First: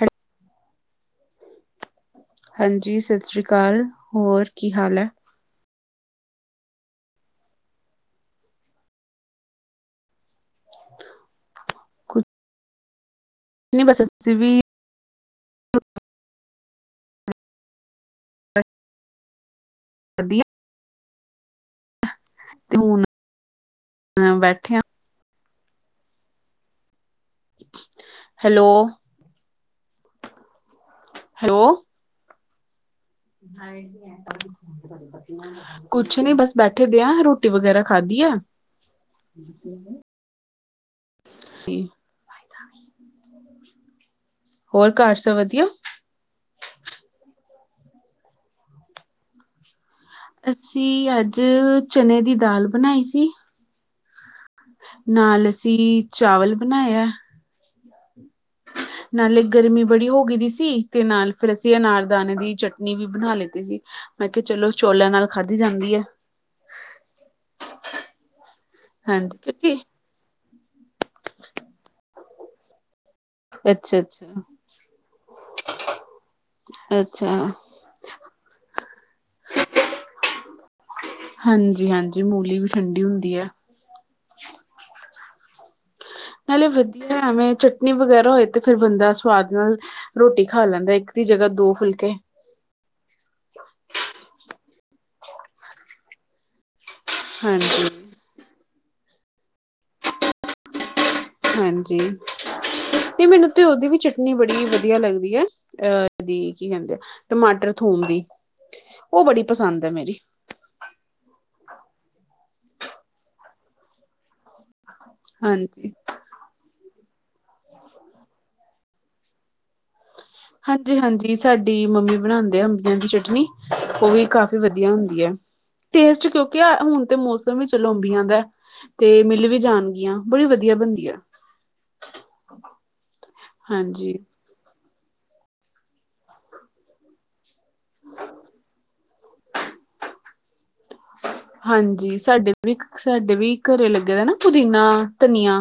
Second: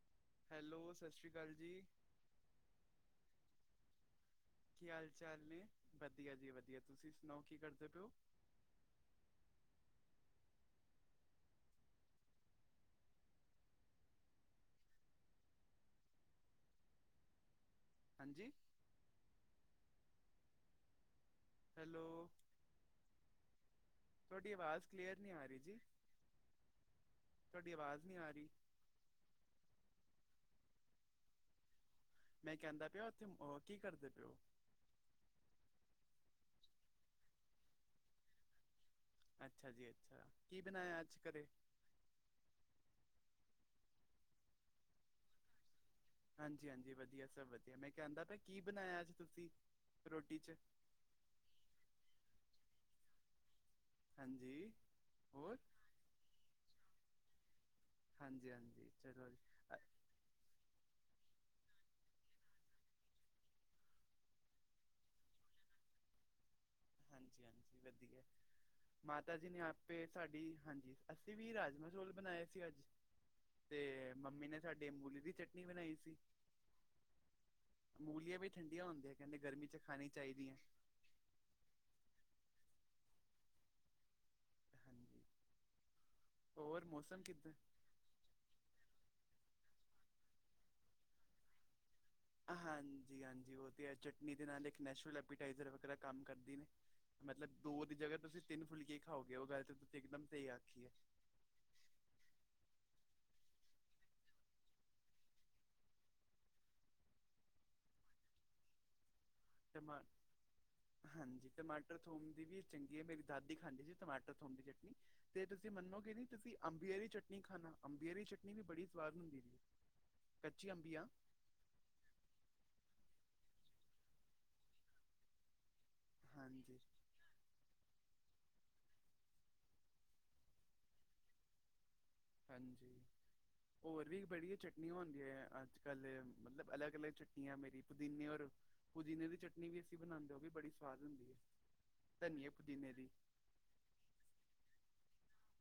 ਹੈਲ ਹੈਲੋ, ਸਤਿ ਸ਼੍ਰੀ ਅਕਾਲ ਜੀ। ਹਾਂਜੀ ਸਤਿ ਸ਼੍ਰੀ ਅਕਾਲ, ਹੋਰ ਕੀ ਹਾਲ ਚਾਲ ਨੇ? ਵਧੀਆ ਜੀ ਵਧੀਆ, ਤੁਸੀਂ ਸੁਣਾਓ, ਕੀ ਕਰਦੇ ਪਏ ਔ? ਕੁਛ ਨਹੀ ਬਸ ਅਸੀ ਵੀ ਹਾਂਜੀ ਵਧੀਆ ਹੈਲੋ ਤੇ ਹੁਣ ਤੁਹਾਡੀ ਬੈਠੇ ਆ ਆਵਾਜ਼ ਕਲੀਅਰ ਨਹੀਂ ਆ ਰਹੀ ਜੀ। ਤੁਹਾਡੀ ਆਵਾਜ਼ ਨਹੀਂ ਆ ਰਹੀ ਹੈਲੋ ਹੈਲੋ ਮੈਂ ਕਹਿੰਦਾ ਪਿਆ, ਉੱਥੇ ਕੀ ਕਰਦੇ ਪਏ ਔ? ਕੁਛ ਨੀ ਬਸ ਬੈਠੇ ਦੇ ਹਾਂ ਰੋਟੀ ਵਗੈਰਾ ਖਾਧੀ ਆ। ਅੱਛਾ ਜੀ ਅੱਛਾ, ਕੀ ਬਣਾਇਆ ਅੱਜ ਘਰੇ? ਤੇ ਹੋਰ ਘਰ ਸਬ ਵਧੀਆ? ਹਾਂਜੀ-ਹਾਂਜੀ, ਵਧੀਆ ਸਭ ਵਧੀਆ ਮੈਂ ਕਹਿੰਦਾ ਪ ਕੀ ਬਣਾਇਆ ਅੱਜ ਤੁਸੀਂ ਰੋਟੀ ਚ ਅਸੀਂ ਅੱਜ ਚਨ ਦੀ ਦਾਲ ਬਣਾਈ ਸੀ। ਹਾਂਜੀ ਨਾਲ ਹੋਰ ਅਸੀਂ ਚਾਵਲ ਬਣਾਇਆ। ਹਾਂਜੀ, ਹਾਂਜੀ। ਚਲੋ ਜੀ ਨਾਲੇ ਅ, ਗਰਮੀ ਬੜੀ ਹੋ ਗਈ ਸੀ, ਤੇ ਨਾਲ ਫਿਰ ਅਸੀਂ ਅਨਾਰ ਦਾਣੇ ਦੀ ਚਟਨੀ ਵੀ ਬਣਾ ਲਿਤੀ ਸੀ। ਮੈਂ ਕਿਹਾ ਚਲੋ ਚੋਲਾਂ ਨਾਲ ਖਾਧੀ ਜਾਂਦੀ ਹੈ। ਹਾਂਜੀ-ਹਾਂਜੀ ਵਧੀਆ, ਮਾਤਾ ਹਾਂਜੀ ਜੀ ਨੇ ਕਿਉਂਕਿ ਆਪੇ ਸਾਡੀ ਹਾਂਜੀ, ਅਸੀਂ ਵੀ ਰਾਜਮਾਂ ਚੋਲ ਬਣਾਏ ਸੀ ਅੱਜ। ਤੇ ਅੱਛਾ ਅੱਛਾ ਮੰਮੀ ਨੇ ਸਾਡੀ ਮੂਲੀ ਦੀ ਚਟਨੀ ਬਣਾਈ ਸੀ। ਅੱਛਾ ਮੂਲੀਆਂ ਵੀ ਠੰਡੀਆਂ ਹੁੰਦੀਆਂ ਨੇ, ਕਹਿੰਦੇ ਗਰਮੀ ਚ ਖਾਣੀ ਚਾਹੀਦੀਆਂ। ਹਾਂਜੀ ਹਾਂਜੀ ਮੂਲੀ ਵੀ ਠੰਡੀ ਹੁੰਦੀ ਹੈ। ਹਾਂਜੀ। ਨਾਲੇ ਹੋਰ ਵਧੀਆ ਮੌਸਮ ਕਿੱਦਾਂ ਐਵੇਂ ਨੀ ਵਗੈਰਾ ਹੋਏ ਤੇ ਫਿਰ ਬੰਦਾ ਸੁਆਦ ਨਾਲ ਰੋਟੀ ਖਾ ਲੈਂਦਾ। ਇੱਕ ਦੀ ਜਗ੍ਹਾ ਦੋ ਫੁਲਕੇ ਹਾਂਜੀ ਹਾਂਜੀ ਉਹ ਤੇ ਹੈ, ਚਟਨੀ ਦੇ ਨਾਲ ਇੱਕ ਨੈਚੂਲਰ ਐਪੀਟਾਈਜਰ ਵਗੈਰਾ ਕੰਮ ਕਰਦੀ ਨੇ। ਮਤਲਬ ਦੋ ਹਾਂਜੀ। ਦੀ ਜਗ੍ਹਾ ਤੁਸੀਂ ਤਿੰਨ ਫੁਲਕੇ ਖਾਓਗੇ, ਉਹ ਗੱਲ ਤਾਂ ਤੁ ਇਕਦਮ ਤਹੀ ਆਖੀ ਏ। ਹਾਂਜੀ ਤੇ ਮੈਨੂੰ ਤੇ ਓਦੀ ਵੀ ਚਟਨੀ ਬੜੀ ਵਧੀਆ ਲੱਗਦੀ ਏ ਅ ਦੀ, ਕੀ ਕਹਿੰਦੇ ਨੇ, ਟਮਾਟਰ ਥੋਮ ਦੀ। ਉਹ ਬੜੀ ਪਸੰਦ ਐ [unintelligible] ਮੇਰੀ ਹਾਂਜੀ ਟਮਾਟਰ ਥੋਮ ਦੀ ਵੀ ਚੰਗੀ ਏ। ਮੇਰੀ ਦਾਦੀ ਖਾਂਦੀ ਸੀ। ਟਮਾਟਰ ਥੋਮ ਦੀ ਚਟਨੀ ਤੇ ਤੁਸੀਂ ਹਾਂਜੀ। ਮੰਨੋਗੇ ਨੀ, ਤੁਸੀਂ ਅੰਬੀਏ ਦੀ ਚਟਨੀ ਖਾਣਾ, ਅੰਬੀਏ ਦੀ ਚਟਨੀ ਵੀ ਬੜੀ ਸਵਾਦ ਹੁੰਦੀ ਜੇ ਹਾਂਜੀ ਹਾਂਜੀ। ਸਾਡੀ ਮੰਮੀ ਬਣਾਉਂਦੇ ਆ ਅੰਬੀਆਂ ਦੀ ਚਟਨੀ, ਉਹ ਵੀ ਕਾਫੀ ਵਧੀਆ ਹੁੰਦੀ ਏ। ਟੇਸਟ ਕਿਉਂਕਿਆ ਹਾਂਜੀ ਹੁਣ ਤੇ ਮੌਸਮ ਵੀ ਚਲੋ ਅੰਬੀਆਂ ਦਾ, ਤੇ ਮਿਲ ਵੀ ਜਾਣਗੀਆਂ। ਬੜੀ ਵਧੀਆ ਬਣਦੀ ਏ। ਹਾਂਜੀ ਔਰ ਹਾਂਜੀ। ਵੀ ਬੜੀ ਚਟਨੀਆਂ ਆਉਦੀਆਂ ਅੱਜ ਕੱਲ ਮਤਲਬ ਅਲੱਗ- ਅਲੱਗ ਚਟ ਤੀਆ ਮੇਰੀ ਪੁਦੀਨੇ ਔਰ, ਪੁਦੀਨੇ ਦੀ ਚਟਨੀ ਵੀ ਅਸੀਂ ਬਣਾਆਂਦੇ, ਔ ਵੀ ਬੜੀ ਸਵਾਦ ਹੁੰਦੀ ਹੈ ਹਾਂਜੀ ਧਨੀਏ ਸਾਡੇ ਵੀਕ, ਪੁਦੀਨੇ ਦੀ ਸਾਡੇ ਵੀ ਘਰੇ ਲੱਗੇਆ‌ ਵਾ ਨਾ ਪੁਦੀਨਾ, ਧਨੀਆ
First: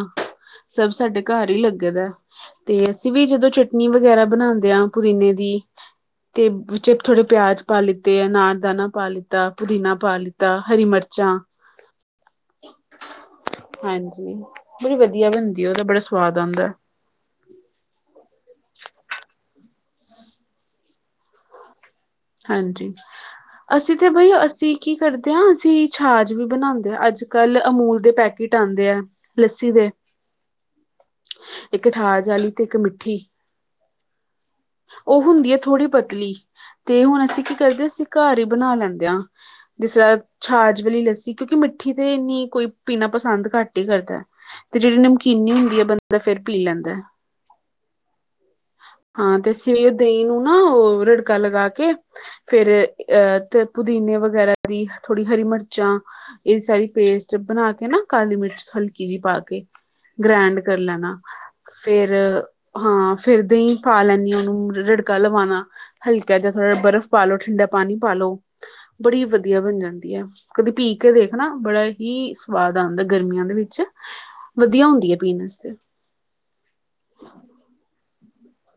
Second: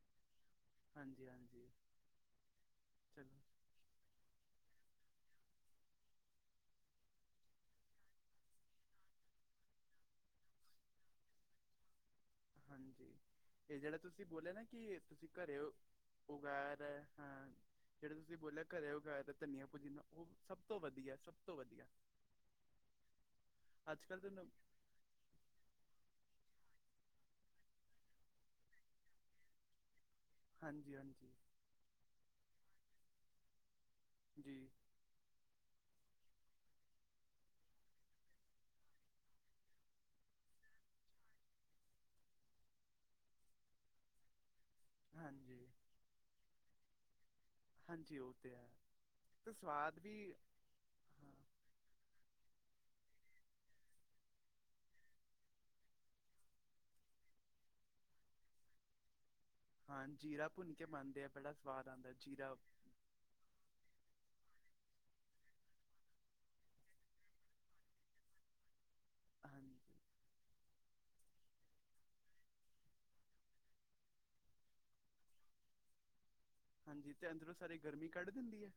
ਸਭ ਸਾਡੇ ਹਾਂਜੀ ਘਰ ਈ ਹਾਂਜੀ ਲੱਗਦਾ ਤੇ ਅਸੀਂ ਵੀ ਚਲੋ ਜਦੋਂ ਚ ਨੀ ਵਗੈਰਾ ਬਣਾਉਦੇ ਆ ਪੁਦੀਨੇ ਦੀ ਤੇ ਵਿੱਚੇ ਥੋੜੇ ਪਿਆਜ ਪਾ ਲਿੱਤੇ ਅਨਾਰ ਦਾਨਾ ਪਾ ਲਿੱਤਾ ਪੁਦੀਨਾ ਪਾ ਲੀਤਾ ਹਰੀ ਮਰਚਾਂ ਹਾਂਜੀ। ਇਹ ਜਿਹੜਾ ਤੁਸੀਂ ਹਾਂਜੀ ਬੋਲਿਆ ਨਾ ਬੜੀ ਕਿ, ਤੁਸੀਂ ਵਧੀਆ ਘਰੇ ਬਣਦੀ ਉਹਦਾ ਬੜਾ ਸਵਾਦ ਉਗਾ ਆਉਂਦਾ ਰਹੇ ਹਾਂ। ਜਿਹੜੇ ਤੁਸੀਂ ਬੋਲਿਆ ਘਰੇ ਉਗਾ ਦਿੱਤਾ ਧਨੀਆ ਪੁਦੀਨਾ ਉਹ ਸਭ ਤੋਂ ਵਧੀਆ ਸਭ ਤੋਂ ਵਧੀਆ। ਹਾਂਜੀ ਅਸੀਂ ਅੱਜ ਤੇ ਕੱਲ ਬਾਈ ਤੁਹਾਨੂੰ ਅਸੀਂ ਕੀ ਕਰਦੇ ਆ ਅਸੀਂ ਛਾਜ ਵੀ ਬਣਾਉਦੇ ਆ ਅੱਜ ਕੱਲ ਅਮੂਲ ਦੇ ਪੈਕੇਟ ਆਉਂਦੇ ਆ ਲੱਸੀ ਦੇ। ਹਾਂਜੀ ਹਾਂਜੀ। ਇੱਕ ਥਾਜ ਆਲੀ ਤੇ ਇੱਕ ਮਿੱਠੀ‌। [unintelligible] ਉਹ ਹੁੰਦੀ ਏ ਥੋੜ੍ਹੀ ਪਤਲੀ ਤੇ ਹੁਣ ਅਸੀਂ ਕੀ ਕਰਦੇ ਆ ਅਸੀਂ ਘਰ ਈ ਬਣਾ ਲੈਂਦੇ ਹਾਂ। ਜੀ ਸਰ ਛਾਜ ਵਾਲੀ ਲੱਸੀ ਕਿਉਕਿ ਮਿੱਠੀ ਤੇ ਨੀ ਕੋਈ ਪੀਣਾ ਪਸੰਦ ਘੱਟ ਈ ਕਰਦਾ ਏ ਤੇ ਜਿਹੜੀ ਨਮਕੀਨੀ ਹਾਂਜੀ ਹੁੰਦੀ ਏ ਬੰਦਾ ਫਿਰ ਪੀ ਲੈਂਦਾ। ਹਾਂਜੀ ਉਹ ਤੇ ਏ। ਹਾਂ ਤੇ ਅਸੀ ਵੀ ਉਹ ਦਹੀਂ ਨੂੰ ਨਾ, ਉਹ ਹਾਂ ਰੜਕਾ ਲਗਾ ਕੇ ਫੇਰ ਅਹ ਤੇ ਪੁਦੀਨੇ ਵਗੈਰਾ ਦੀ ਥੋੜ੍ਹੀ ਹਰੀ ਮਰਚਾਂ। ਇਹ ਸਾਰੀ ਪੇਸਟ ਬਣਾ ਕੇ ਨਾ ਕਾਲੀ ਮਿਰਚ ਹਲਕੀ ਜਿਹੀ ਪਾ ਕੇ ਹਾਂ ਜੀਰਾ ਗ੍ਰੈਂਡ ਭੁੰਨ ਕਰ ਕੇ ਲੈਣਾ, ਪਾਉਂਦੇ ਆ ਬੜਾ ਸਵਾਦ ਆਉਂਦਾ ਫੇਰ ਜੀਰਾ ਹਾਂ ਫੇਰ ਦਈ ਪਾ ਲੈਨੀ ਆ ਉਹਨੂੰ ਰਿੜਕਾ ਲਵਾਉਣਾ, ਹਲਕਾ ਜਾ ਥੋੜ੍ਹਾ ਬਰਫ਼ ਪਾ ਲੋ, ਠੰਡਾ ਪਾਣੀ ਪਾ ਲੋ ਬੜੀ ਵਧੀਆ ਹਾਂਜੀ ਬਣ ਜਾਂਦੀ ਏ। ਕਦੀ ਪੀ ਕੇ ਵੇਖਨਾ, ਬੜਾ ਹੀ ਸਵਾਦ ਆਉਂਦਾ ਗਰਮੀਆਂ ਦੇ ਵਿੱਚ ਵਧੀਆ ਹੁੰਦੀ ਏ ਪੀਣ ਆਸਤੇ ਹਾਂਜੀ ਤੇ ਅੰਦਰੋਂ ਸਾਰੀ ਗਰਮੀ ਕੱਢ ਦਿੰਦੀ ਏ।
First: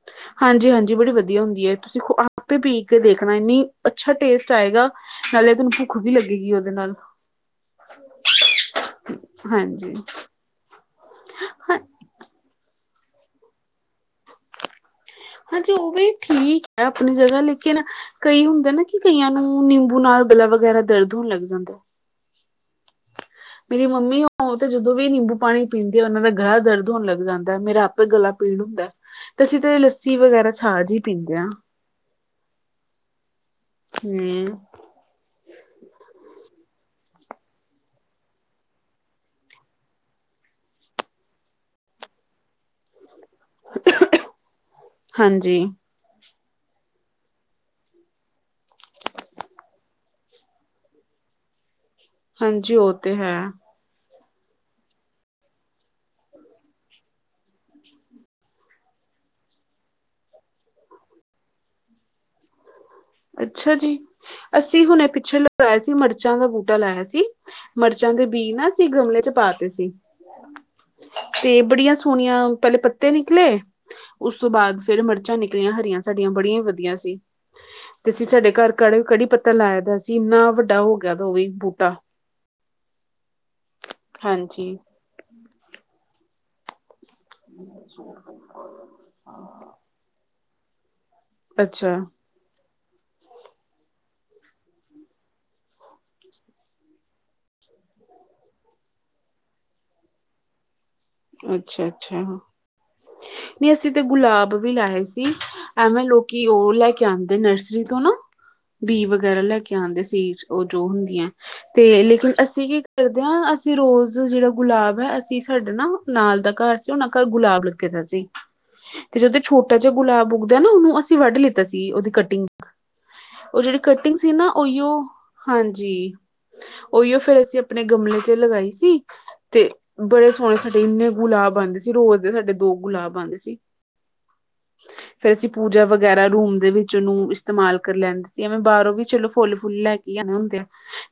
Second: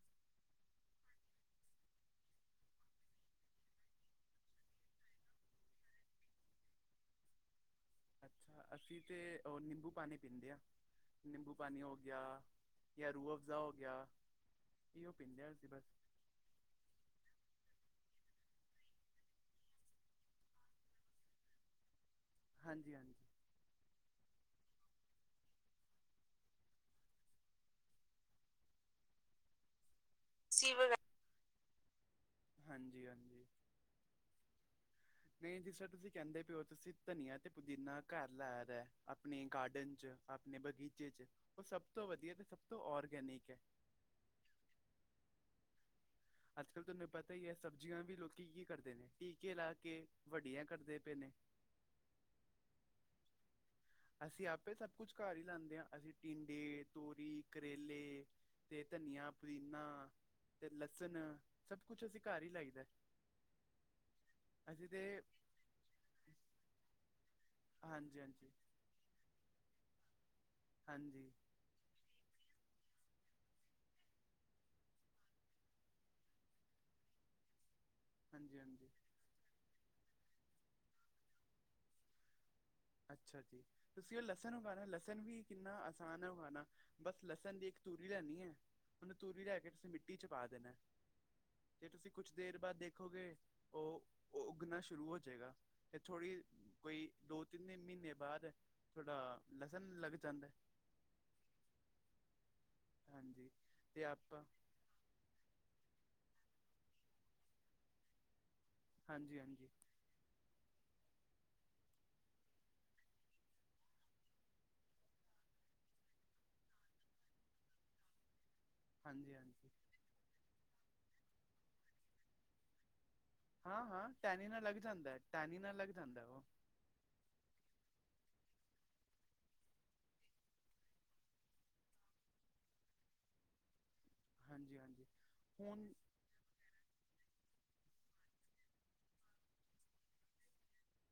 ਹਾਂਜੀ ਹਾਂਜੀ ਬੜੀ ਵਧੀਆ ਹੁੰਦੀ ਏ। ਤੁਸੀਂ ਆਪੇ ਪੀ ਕੇ ਦੇਖਣਾ ਇੰਨੀ ਅੱਛਾ ਟੇਸਟ ਆਏਗਾ। ਨਾਲੇ ਥੋਨੂੰ ਭੁੱਖ ਵੀ ਲੱਗੇਗੀ ਉਹਦੇ ਨਾਲ ਅੱਛਾ ਅਸੀਂ ਤੇ ਉਹ ਨਿੰਬੂ ਹਾਂਜੀ ਪਾਣੀ ਪੀਂਦੇ ਆ, ਨਿੰਬੂ ਹਾਂ ਪਾਣੀ ਓ ਗਿਆ ਜਾ ਰੁਅਵਬਜਾ ਓ ਗਿਆ। ਕੀ ਉਹ ਪਿੰਦ ਹਾਂਜੀ ਉਹ ਵੀ ਠੀਕ ਏ ਆਪਣੀ ਜਗ੍ਹਾ ਲੇਕਿਨ ਕਈ ਹੁੰਦੇ ਨਾ ਕਿ ਕਈਆਂ ਨੂੰ ਨਿੰਬੂ ਨਾਲ ਗਲਾ ਵਗੈਰਾ ਦਰਦ ਹੋਣ ਲੱਗ ਜਾਂਦਾ ਹਾਂਜੀ ਹਾਂਜੀ ਮੇਰੀ ਮੰਮੀ ਉਹ ਤੇ ਜਦੋਂ ਵੀ ਨਿੰਬੂ ਪਾਣੀ ਪੀਂਦੇ ਆ ਉਹਨਾਂ ਦਾ ਗਲਾ ਦਰਦ ਹੋਣ ਲੱਗ ਜਾਂਦਾ ਮੇਰਾ ਗਲਾ ਪੀਣ ਹੁੰਦਾ ਤੇ ਅਸੀਂ ਤੇ ਲੱਸੀ ਵਗੈਰਾ ਛਾਜ ਹੀ ਪੀਂਦੇ ਹਾਂ। ਹਾਂਜੀ ਹਾਂਜੀ ਹਮ ਨਹੀਂ ਜੀ ਸਰ ਤੁਸੀਂ ਕਹਿੰਦੇ ਪਓ ਤੁਸੀਂ ਧਨੀਆ ਤੇ ਪੁਦੀਨਾ ਘਰ ਲਾਇਆ ਦਾ ਆਪਣੇ ਗਾਰਡਨ ਚ ਆਪਣੇ ਬਗੀਚੇ ਚ ਉਹ ਸਭ ਤੋਂ ਵਧੀਆ ਤੇ ਸਭ ਤੋਂ ਔਰਗੈਨਿਕ ਹੈ। ਹਾਂਜੀ ਅੱਜ ਕੱਲ ਤੁਹਾਨੂੰ ਪਤਾ ਹੀ ਹੈ ਸਬਜ਼ੀਆਂ ਵੀ ਲੋਕੀ ਕੀ ਕਰਦੇ ਨੇ ਟੀਕੇ ਲਾ ਕੇ ਵੱਡੀਆਂ ਕਰਦੇ ਪਏ ਨੇ ਹਾਂਜੀ ਉਹ ਤੇ ਹੈ। ਅਸੀਂ ਆਪੇ ਸਭ ਕੁਛ ਘਰ ਹੀ ਲਾਉਂਦੇ ਹਾਂ ਅਸੀਂ ਟਿੰਡੇ ਤੋਰੀ ਕਰੇਲੇ ਤੇ ਧਨੀਆ ਪੁਦੀਨਾ ਤੇ ਲਸਣ ਸਭ ਕੁਛ ਅਸੀਂ ਘਰ ਹੀ ਲਾਈਦਾ ਅੱਛਾ ਜੀ ਅਸੀਂ ਹੁਣੇ ਪਿੱਛੇ ਲੜਾਇਆ ਸੀ ਮਿਰਚਾਂ ਦਾ ਬੂਟਾ ਲਾਇਆ ਸੀ। ਮਿਰਚਾਂ ਹਾਂਜੀ ਦੇ ਬੀ ਹਾਂਜੀ ਨਾ ਅਸੀਂ ਗਮਲੇ ਚ ਪਾਤੇ ਸੀ। ਹਾਂਜੀ ਤੇ ਬੜੀਆਂ ਸੋਹਣੀਆਂ ਪਹਿਲੇ ਪੱਤੇ ਨਿਕਲੇ ਉਸ ਤੋਂ ਬਾਅਦ ਫੇਿਰ ਮਿਰਚਾਂ ਨਿਕਲੀਆਂ ਹਰੀਆਂ ਸਾਡੀਆਂ ਬੜੀਆਂ ਹੀ ਵਧੀਆ ਸੀ। ਤੇ ਅਸੀਂ ਸਾਡੇ ਹਾਂਜੀ ਘਰ ਹਾਂਜੀ ਕ ਕੜੀ ਪੱਤਾ ਲਾਇ ਦਾ ਸੀ ਇੰਨਾ ਵੱਡਾ ਹੋ ਗਿਆ ਉਹ ਵੀ ਬੂਟਾ ਅੱਛਾ ਜੀ ਤੁਸੀਂ ਉਹ ਲਸਣ ਹਾਂਜੀ ਉਗਾਉਣਾ ਲਸਣ ਵੀ ਕਿੰਨਾ ਆਸਾਨ ਹੈ ਉਗਾਉਣਾ ਬਸ ਲਸਣ ਦੀ ਇੱਕ ਤੂਰੀ ਲੈਣੀ ਹੈ। ਉਹਨੂੰ ਤੂਰੀ ਲੈ ਕੇ ਤੁਸੀਂ ਮਿੱਟੀ ਚ ਪਾ ਦੇਣਾ। ਤੇ ਅੱਛਾ ਤੁਸੀਂ ਕੁਛ ਦੇਰ ਬਾਅਦ ਦੇਖੋਗੇ ਉਹ ਉੱਗਣਾ ਸ਼ੁਰੂ ਹੋ ਜਾਏਗਾ। ਤੇ ਥੋੜ੍ਹੀ ਬਈ ਕੋਈ ਦੋ। ਤਿੰਨੇ ਮਹੀਨੇ ਬਾਅਦ ਥੋਡਾ ਲਸਣ ਲੱਗ ਜਾਂਦਾ। ਅੱਛਾ-ਅੱਛਾ ਹਾਂਜੀ ਨਹੀਂ ਅਸੀਂ ਤੇ ਆਪਾਂ ਗੁਲਾਬ। ਵੀ ਲਾਏ ਸੀ ਐਵੇਂ ਲੋਕੀ ਉਹ ਲੈ ਕੇ ਆਉਂਦੇ ਨਰਸਰੀ ਤੋਂ ਨਾ। ਬੀ ਹਾਂਜੀ ਵਗੈਰਾ ਲੈ ਹਾਂਜੀ ਕੇ ਆਉਂਦੇ ਸੀ'ਉਹ ਜੋ ਹੁੰਦੀਆਂ ਤੇ ਲੇਕਿਨ ਅਸੀਂ ਕੀ ਕਰਦੇ ਹਾਂ'ਅਸੀਂ ਰੋਜ਼ ਜਿਹੜਾ ਗੁਲਾਬ ਹੈ ਅਸੀਂ ਸਾਡਾ ਨਾ। ਨਾਲ ਦਾ ਘਰ ਸੀ ਉਹਨਾਂ ਘਰ ਗੁਲਾਬ ਲੱਗੇ ਦਾ ਸੀ। ਤੇ ਹਾਂਜੀ ਜਦੋਂ ਹਾਂਜੀ ਛੋਟਾ ਜ ਗੁਲਾਬ ਉੱਗਦੇ ਨਾ ਉਹਨੂੰ ਅਸੀਂ ਵੱਢ ਲਿੱਤਾ ਸੀ ਉਹਦੀ ਕਟਿੰਗ। ਉਹ ਜਿਹੜੀ ਹਾਂ ਹਾਂ ਕਟਿੰਗ ਸੀ ਨਾ' ਟੈਨੀ ਨਾਲ ਲੱਗ ਉਹੀਓ ਜਾਂਦਾ ਹੈ, ਟੈਨੀ ਨਾਲ ਲੱਗ ਹਾਂਜੀ। ਜਾਂਦਾ ਹੈ ਉਹ ਉਹੀਓ ਫੇਿਰ ਅਸੀਂ ਆਪਣੇ ਗਮਲੇ ਤੇ ਲਗਾਈ ਸੀ ਤੇ ਬੜੇ ਸੋਹਣੇ ਸਾਡੇ ਇੰਨੇ ਗੁਲਾਬ ਆਉਂਦੇ ਸੀ ਰੋਜ਼ ਦੇ ਸਾਡੇ ਦੋ ਗੁਲਾਬ ਆਉਂਦੇ ਸੀ। ਹਾਂਜੀ ਹਾਂਜੀ ਫੇਿਰ ਅਸੀਂ ਪੂਜਾ ਹੁਣ ਵਗੈਰਾ। ਰੂਮ ਦੇ ਵਿੱਚ ਉਹਨੂੰ ਇਸਤੇਮਾਲ ਕਰ ਲੈਂਦੇ ਸੀ ਐਵੇਂ ਬਾਹਰੋਂ ਵੀ ਚਲੋ ਫੁੱਲ ਫੁੱਲ ਲੈ ਕੇ ਆਉਣੇ ਹੁੰਦੇ ਆ।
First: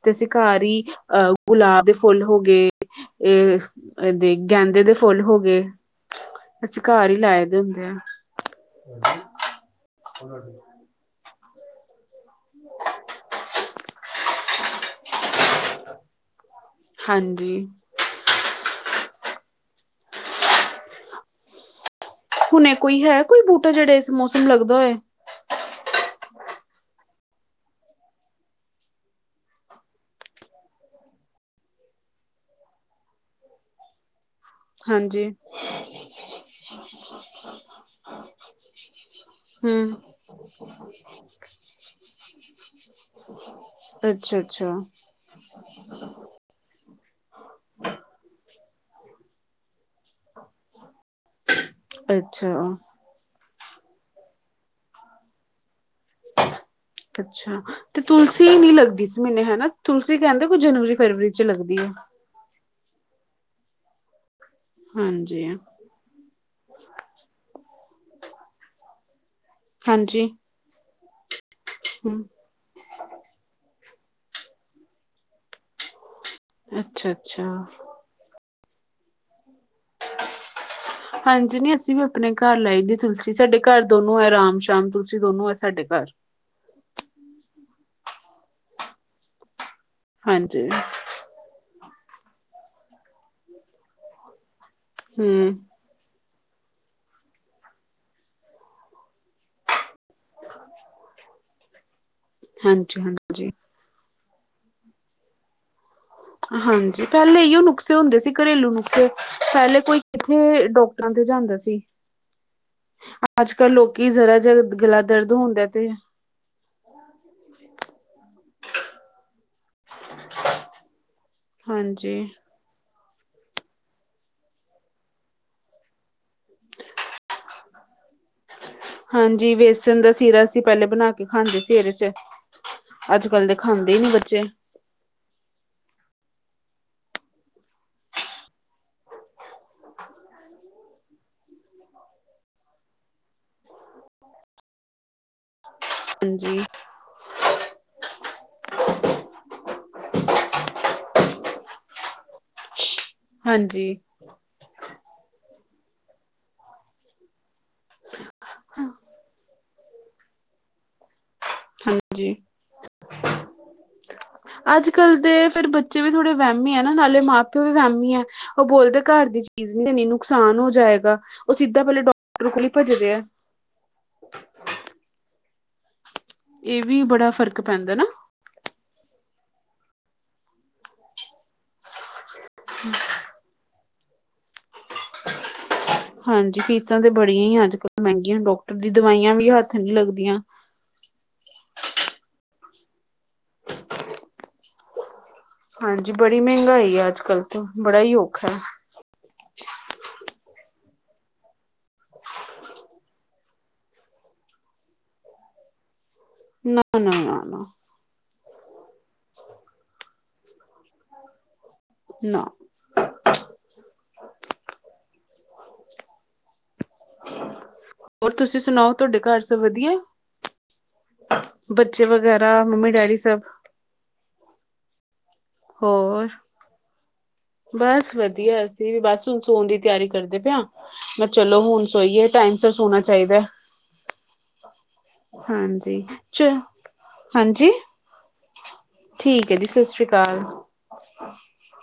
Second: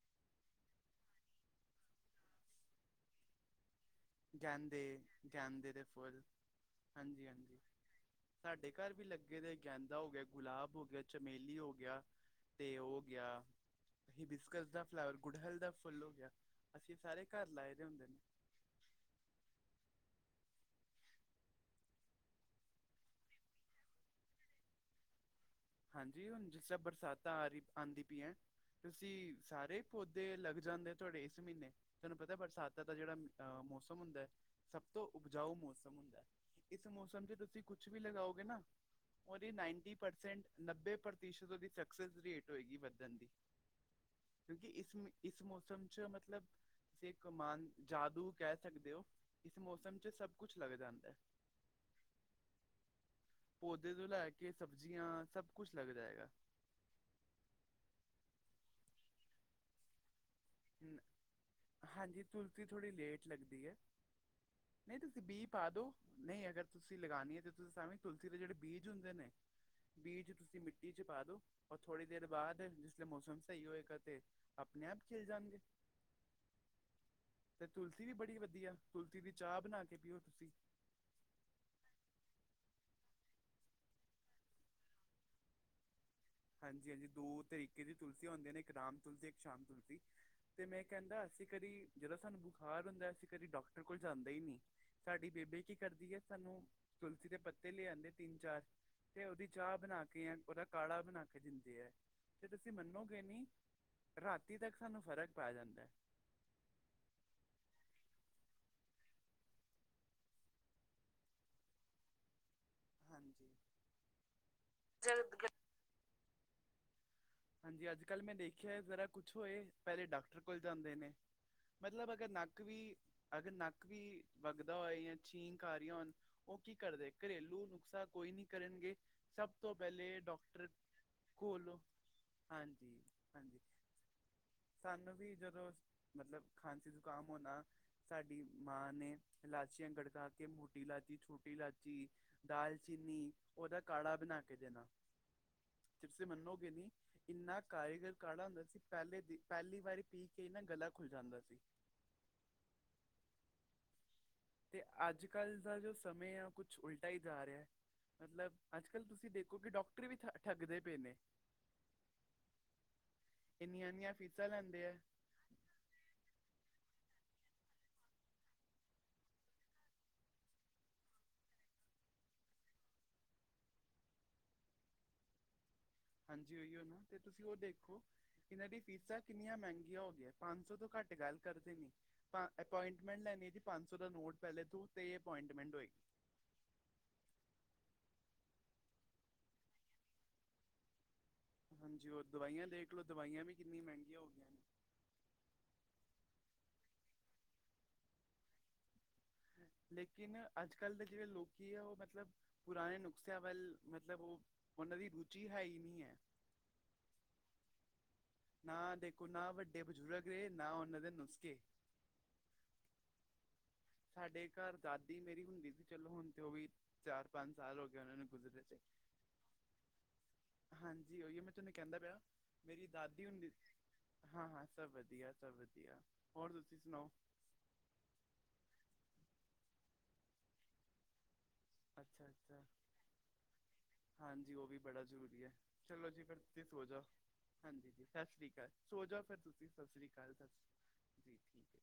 ਤੇਸੀਕਾਰੀ ਅਹ ਗੁਲਾਬ ਦੇ ਫੁੱਲ ਹੋ ਗਏ' ਅ ਦੇ। ਦੇ ਫੁੱਲ ਹੋ ਗਏ ਗੈਂਦੇ ਦੇ ਫੁੱਲ ਅਸੀਂ ਘਰ ਹੀ ਹਾਂਜੀ ਲਾਏ ਦੇ ਹਾਂਜੀ। ਹੁੰਦੇ ਆ ਸਾਡੇ ਘਰ ਵੀ ਲੱਗੇ ਦੇ ਗੈਂਦਾ ਹੋ ਗਿਆ ਗੁਲਾਬ ਭ ਹੋ ਗਿਆ ਚਮੇਲੀ ਹੋ ਗਿਆ ਤੇ ਹੋ ਗਿਆ। ਅਸੀਂ ਬਿਸਕਸ ਦਾ ਫਲਾਵਰ ਗੁੜਹਿਲ ਦਾ ਫੁੱਲ ਹੋ ਗਿਆ ਅਸੀਂ ਸਾਰੇ ਘਰ ਹਾਂਜੀ ਲਾਏ ਦੇ ਹੁੰਦੇ ਨੇ ਹੁਣੇ ਕੋਈ ਹੈ ਕੋਈ ਬੂਟਾ ਜਿਹੜਾ ਇਸ ਮੌਸਮ ਲੱਗਦਾ ਹੋਏ। ਹਾਂਜੀ ਹੁਣ ਜਿਸ ਤਰ੍ਹਾਂ ਬਰਸਾਤਾਂ ਆ ਰਹੀ ਆਉਂਦੀ ਪਈਆਂ। ਤੁਸੀਂ ਸਾਰੇ ਪੌਦੇ ਲੱਗ ਜਾਂਦੇ ਤੁਹਾਡੇ ਇਸ ਮਹੀਨੇ। ਤੁਹਾਨੂੰ ਪਤਾ ਬਰਸਾਤਾਂ ਦਾ ਜਿਹੜਾ ਅਹ ਮੌਸਮ ਹੁੰਦਾ ਹੈ। ਸਭ ਤੋਂ ਹਾਂਜੀ ਉਪਜਾਊ ਮੌਸਮ ਹੁੰਦਾ ਹੈ ਇਸ ਮੌਸਮ ਚ ਤੁਸੀਂ ਕੁਛ ਵੀ ਲਗਾਓਗੇ ਨਾ। ਉਹ ਨਾਈਨਟੀ ਹਮ ਪਰਸੈਂਟ। ਨੱਬੇ ਪ੍ਰਤੀਸ਼ਤ ਉਹਦੀ ਸਕਸੈਸ ਰੇਟ ਹੋਏਗੀ ਵੱਧਣ ਦੀ। ਅੱਛਾ ਕਿਉਂਕਿ ਅੱਛਾ ਇਸ ਇਸ ਮੌਸਮ ਚ ਮਤਲਬ ਏਕ ਸਮਾਨ ਜਾਦੂ ਕਹਿ ਸਕਦੇ ਹੋ। ਇਸ ਮੌਸਮ 'ਚ ਸਭ ਕੁਛ ਲੱਗ ਜਾਂਦਾ ਹੈ। ਅੱਛਾ ਪੌਦੇ ਤੋਂ ਲੈ ਕੇ ਸਬਜ਼ੀਆਂ ਸਭ ਕੁਛ ਲੱਗ ਜਾਏਗਾ। ਅੱਛਾ ਤੇ ਤੁਲਸੀ ਨੀ ਲੱਗਦੀ ਸੀ ਮੀਨੇ ਹੇਨਾ ਤੁਲਸੀ ਕੇਂਦੇ ਕੋਈ ਜਨਵਰੀ ਨ- ਫਰਵਰੀ ਚ ਲੱਗਦੀ ਐ। ਹਾਂਜੀ ਤੁਲਸੀ ਥੋੜ੍ਹੀ ਲੇਟ ਲੱਗਦੀ ਐ। ਨਈ ਤੁਸੀਂ ਬੀਹ ਹਾਂਜੀ ਪਾ ਦੋ। ਨਈ ਅਗਰ ਤੁਸੀਂ ਲਗਾਨੀ ਐ ਤੇ ਤੁਸੀਂ [unintelligible] ਤੁਲਸੀ ਦੇ ਜਿਹੜੇ ਬੀਜ ਹੁੰਦੇ ਨੇ। ਹਾਂਜੀ ਬੀਜ ਤੁਸੀਂ ਮਿੱਟੀ ਚ ਪਾ ਦੋ, ਔਰ ਥੋੜ੍ਹੀ ਹਮ ਦੇਰ ਬਾਦ। ਮੌਸਮ ਸਈ ਹੋਏਗਾ ਤੇ, ਆਪਨੇ ਆਪ ਖਿਲ ਜਾਨਗੇ ਅੱਛਾ-ਅੱਛਾ। ਤੁਲਸੀ ਵੀ ਬੜੀ ਵਧੀਆ ਤੁਲਤੀ ਦੀ ਚਾਹ ਬਣਾ ਕ [inaudible] ਹਾਂਜੀ, ਨੀ ਅਸੀਂ ਵੀ ਆਪਨੇ ਘਾਰ ਲਾਈ ਦੀ ਤੁਲਸੀ, ਸਾਡੇ ਘਾਰ ਦੋਨੋ ਐ ਰਾਮ ਸ਼ਾਮ ਤੁਲਸੀ ਦੋਨੋ ਐ ਸਾਡੇ ਘਾਰ। ਹਾਂਜੀ-ਹਾਂਜੀ ਦੋ ਤਰੀਕੇ ਦੀ ਤੁਲਸੀਆਂ ਹੁੰਦੀਆਂ ਨੇ, ਇੱਕ ਰਾਮ ਤੁਲਸੀ ਇੱਕ ਸ਼ਾਮ ਤੁਲਸੀ, ਹਾਂਜੀ ਤੇ ਮੈਂ ਕੇਂਦਾ ਅਸੀਂ ਕਦੀ ਜਦੋਂ ਸਾਨੂੰ ਬੁਖਾਰ ਹੁੰਦਾ ਅਸੀਂ ਕਦੀ ਡਾਕਟਰ ਕੋਲ ਜਾਂਦੇ ਈ ਨੀ। ਸਾਡੀ ਹੂੰ ਬੇਬੇ ਕਿ ਕਰਦੀ ਐ ਸਾਨੂੰ ਤੁਲਸੀ ਦੇ ਪੱਤੇ ਲੈ ਆਂਦੇ ਤਿੰਨ ਚਾਰ ਤੇ ਉਦੀ ਚਾਹ ਬਨਾ ਕੇ ਯਾ ਉਦਾ ਕਾੜਾ ਬਨਾ ਕੇ ਦਿੰਦੇ ਐ। ਤੇ ਤੁਸੀਂ ਹਾਂਜੀ ਮੰਨੋਗੇ ਨੀ, ਹਾਂਜੀ ਰਾਤੀ ਤੱਕ ਸਾਨੂੰ ਫ਼ਰਕ ਪੈ ਜਾਂਦਾਏ। ਹਾਂਜੀ ਪੇਲੇ ਏਈਓ ਨੁਸਖੇ ਹੁੰਦੇ ਸੀ ਘਰੇਲੂ ਨੁਕਸੇ। ਪੇਲੇ ਕੋਈ ਕਿੱਥੇ ਡਾਕਟਰਾਂ ਤੇ ਜਾਂਦਾ ਸੀ। [inaudible] ਹਾਂਜੀ ਅੱਜ ਕੱਲ੍ਹ ਲੋਕੀ ਜ਼ਰਾ ਜ ਗਲਾ ਦਰਦ ਜਦ ਹੁੰਦਾ ਤੇ ਹਾਂਜੀ ਅੱਜ ਕੱਲ੍ਹ ਮੈਂ ਦੇਖਿਆ ਜ਼ਰਾ ਕੁਛ ਹੋਏ ਪਹਿਲੇ ਡਾਕਟਰ ਕੋਲ ਜਾਂਦੇ ਨੇ। ਮਤਲਬ ਹਾਂਜੀ ਅਗਰ ਨੱਕ ਵੀ, ਅਗਰ ਨੱਕ ਵੀ ਵਗਦਾ ਹੋਏ ਜਾਂ ਛੀਂਕ ਅਰੀਆਂ ਹੋਨ। ਓ ਕੀ ਕਰਦੇ, ਘਰੇਲੂ ਨੁਕਸਾ ਕੋਈ ਨੀ ਕਰਨਗੇ। ਸਭ ਹਾਂਜੀ ਤੋਂ ਵੇਸਨ ਦਾ ਪਹਿਲੇ ਸੀਰਾ ਅਸੀਂ ਡਾਕਟਰ ਪਹਿਲੇ ਬਣਾ ਕੇ ਖਾਂਦੇ ਸੀ ਕੋਲੋ ਇਹਦੇ ਚ, ਹਾਂਜੀ ਅੱਜ ਕੱਲ ਦੇ ਹਾਂਜੀ ਖਾਂ ਹੁੰਦੇ ਈ ਨੀ ਬੱਚੇ। ਸਾਨੂੰ ਵੀ ਜਦੋਂ, ਮਤਲਬ ਖਾਂਸੀ ਜ਼ੁਕਾਮ ਹੋਨਾ। ਸਾਡੀ ਮਾਂ ਨੇ ਲਾਚੀਆਂ ਗੜਕਾ ਕੇ ਮੋਟੀ ਲਾਚੀ, ਛੋਟੀ ਲਾਚੀ ਦਾਲਚੀਨੀ ਉਹਦਾ ਕਾ਼ਾ ਬਣਾ ਕੇ ਦੇਣਾ [unintelligible] ਹਾਂਜੀ ਮੰਨੋਗੇ ਨੀ, ਇੰਨਾ ਕਾਰੀਗਰ ਕਾੜਾ ਹੁੰਦਾ ਸੀ ਪਹਿਲੇ ਦੀ ਪੇਲੀ ਵਾਰੀ ਪੀ ਕੇ ਈ ਨਾ ਗਲਾ ਖੁੱਲ ਜਾਂਦਾ ਸੀ। ਹਾਂਜੀ। ਤੇ ਅੱਜ ਕਲ ਦਾ ਜੋ ਸਮੇਂ ਆ ਕੁਛ ਉਲਟਾ ਈ ਜਾ ਰਿਆ। ਮਤਲਬ ਅੱਜ ਕੱਲ੍ਹ ਤੁਸੀਂ ਦੇਖੋ ਕਿ ਡਾਕਟਰ ਵੀ ਠ ਠੱਗਦੇ ਪਏ ਨੇ। ਹਾਂਜੀ, ਇੰਨੀਆਂ ਇੰਨੀਆਂ ਫੀਸਾਂ ਲੈਂਦੇ ਅੱਜ ਆ ਕਲ ਦੇ ਫੇਰ ਬੱ ਚੇ ਵੀ ਥੋੜੇ ਵੇਮੀ ਆ ਨਾ ਨਾਲੇ ਮਾਂ ਪਿਓ ਵੀ ਵੇਮੀ ਐ। ਓਹ ਬੋਲਦੇ ਘਾਰ ਦੀ ਚੀਜ਼ ਨੀ ਨੀ ਨੁਕਸਾਨ ਹੋ ਜਾਏਗਾ। ਓਹ ਸਿੱਧਾ ਪੇਲੇ ਡਾਕਟਰ ਕੋਲ ਈ ਭੱਜਦੇ ਐ। ਹਾਂਜੀ ਓਈਯੋ ਇਹ ਨਾ, ਵੀ ਤੇ ਬੜਾ ਤੁਸੀਂ ਓਹ ਫ਼ਰਕ ਪੈਂਦਾ ਦੇਖੋ। ਨਾ। ਏਹਨਾਂ ਦੀ ਫੀਸਾਂ ਕਿੰਨੀਆਂ ਮਹਿੰਗੀਆਂ ਹੋ ਗਈਆਂ। ਪੰਜ ਸੋ ਤੋਂ ਘੱਟ ਗੱਲ ਕਰਦੇ ਨੀ। ਪਾਂ ਅਪੋਇੰਟਮੈਂਟ ਲੈਣੀ ਐ ਜੀ ਪੰਜ ਸੌ ਦਾ ਨੋਟ ਪਹਿਲੇ ਥੂ ਤੇ ਅਪੋਇੰਟਮੈਂਟ ਹੋਈ। ਹਾਂਜੀ ਫੀਸਾਂ ਤੇ ਬੜੀ ਅੱਜ ਕੱਲ ਮਹਿੰਗੀਆਂ। ਡਾਕਟਰ ਦੀ ਦਵਾਈਆਂ ਵੀ ਹੱਥ ਨੀ ਲੱਗਦੀਆਂ। ਹਾਂਜੀ ਓ ਦਵਾਈਆਂ ਦੇਖਲੋ, ਦਵਾਈਆਂ ਵੀ ਕਿੰਨੀਆਂ ਮਹਿੰਗੀਆਂ ਹੋ ਗਈਆਂ ਨੇ। ਹਾਂਜੀ ਬੜੀ ਮਹਿੰਗਾਈ ਅੱਜ ਕੱਲ੍ਹ ਤੋਂ ਬੜਾ ਈ ਔਖਾ ਐ। ਲੇਕਿਨ ਅੱਜ ਕੱਲ ਦੇ ਜਿਹੜੇ ਲੋਕੀ ਆ ਉਹ ਮਤਲਬ ਪੁਰਾਨੇ ਨੁਕਸਿਆਂ ਵੱਲ, ਮਤਲਬ ਓ ਉਹਨਾਂ ਦੀ ਰੁਚੀ ਹੈ ਈ ਨਈ ਐ। ਨਾ-ਨਾ, ਨਾ-ਨਾ। ਨਾ ਦੇਖੋ ਨਾ ਵੱਡੇ ਬਜ਼ੁਰਗ ਰਹੇ ਨਾ ਉਹਨਾਂ ਦੇ ਨੁਸਖੇ। ਨਾ। ਸਾਡੇ ਘਾਰ ਦਾਦੀ ਮੇਰੀ ਹੁੰਦੀ ਸੀ ਚਲੋ ਹੁਨ ਤੇ ਓ ਵੀ ਚਾਰ ਪੰਜ ਸਾਲ ਹੋ ਗਏ ਉਹਨਾਂ ਨੇ ਹੋਰ ਤੁਸੀਂ ਗੁਜ਼ਰੇ ਚ। ਸੁਣਾਓ ਤੁਹਾਡੇ ਘਰ ਸਭ ਵਧੀਆ ਹਾਂਜੀ ਓਈਯੋ, ਮੈਂ ਤੁਹਾਨੂੰ ਕਹਿੰਦਾ ਬੱਚੇ ਪਿਆ, ਵਗੈਰਾ ਮੇਰੀ ਮੰਮੀ ਡੈਡੀ ਦਾਦੀ ਸਭ ਹੁੰਦੀ ਹਾਂ-ਹਾਂ, ਸਭ ਵਧੀਆ, ਸਭ ਵਧੀਆ ਹੋਰ ਤੁਸੀਂ ਸੁਣਾਓ? ਬਸ ਵਧੀਆ ਅਸੀਂ ਵੀ ਬਸ ਹੁਨ ਸੋਨ ਦੀ ਤਿਆਰੀ ਕਰਦੇ ਪਿਆ ਮੈਂ ਚਲੋ ਹੁਨ ਅੱਛਾ ਸੋਈਏ, ਟਾਈਮ ਅੱਛਾ ਸ ਸੋਣਾ ਚਾਹੀਦਾ। ਹਾਂਜੀ ਉਹ ਵੀ ਬੜਾ ਜ਼ਰੂਰੀ ਹੈ। ਹਾਂਜੀ ਚਲੋ ਜੀ ਫਿਰ ਚ ਤੁਸੀ ਸੌਹ ਜਾਓ। ਹਾਂਜੀ ਜੀ ਸਤਿ ਸ੍ਰੀ ਅਕਾਲ। ਸੋ ਜਾਓ ਫਿਰ ਤੁਸੀਂ, ਸਤਿ ਸ੍ਰੀ ਅਕਾਲ ਜੀ। ਠੀਕ ਹੈ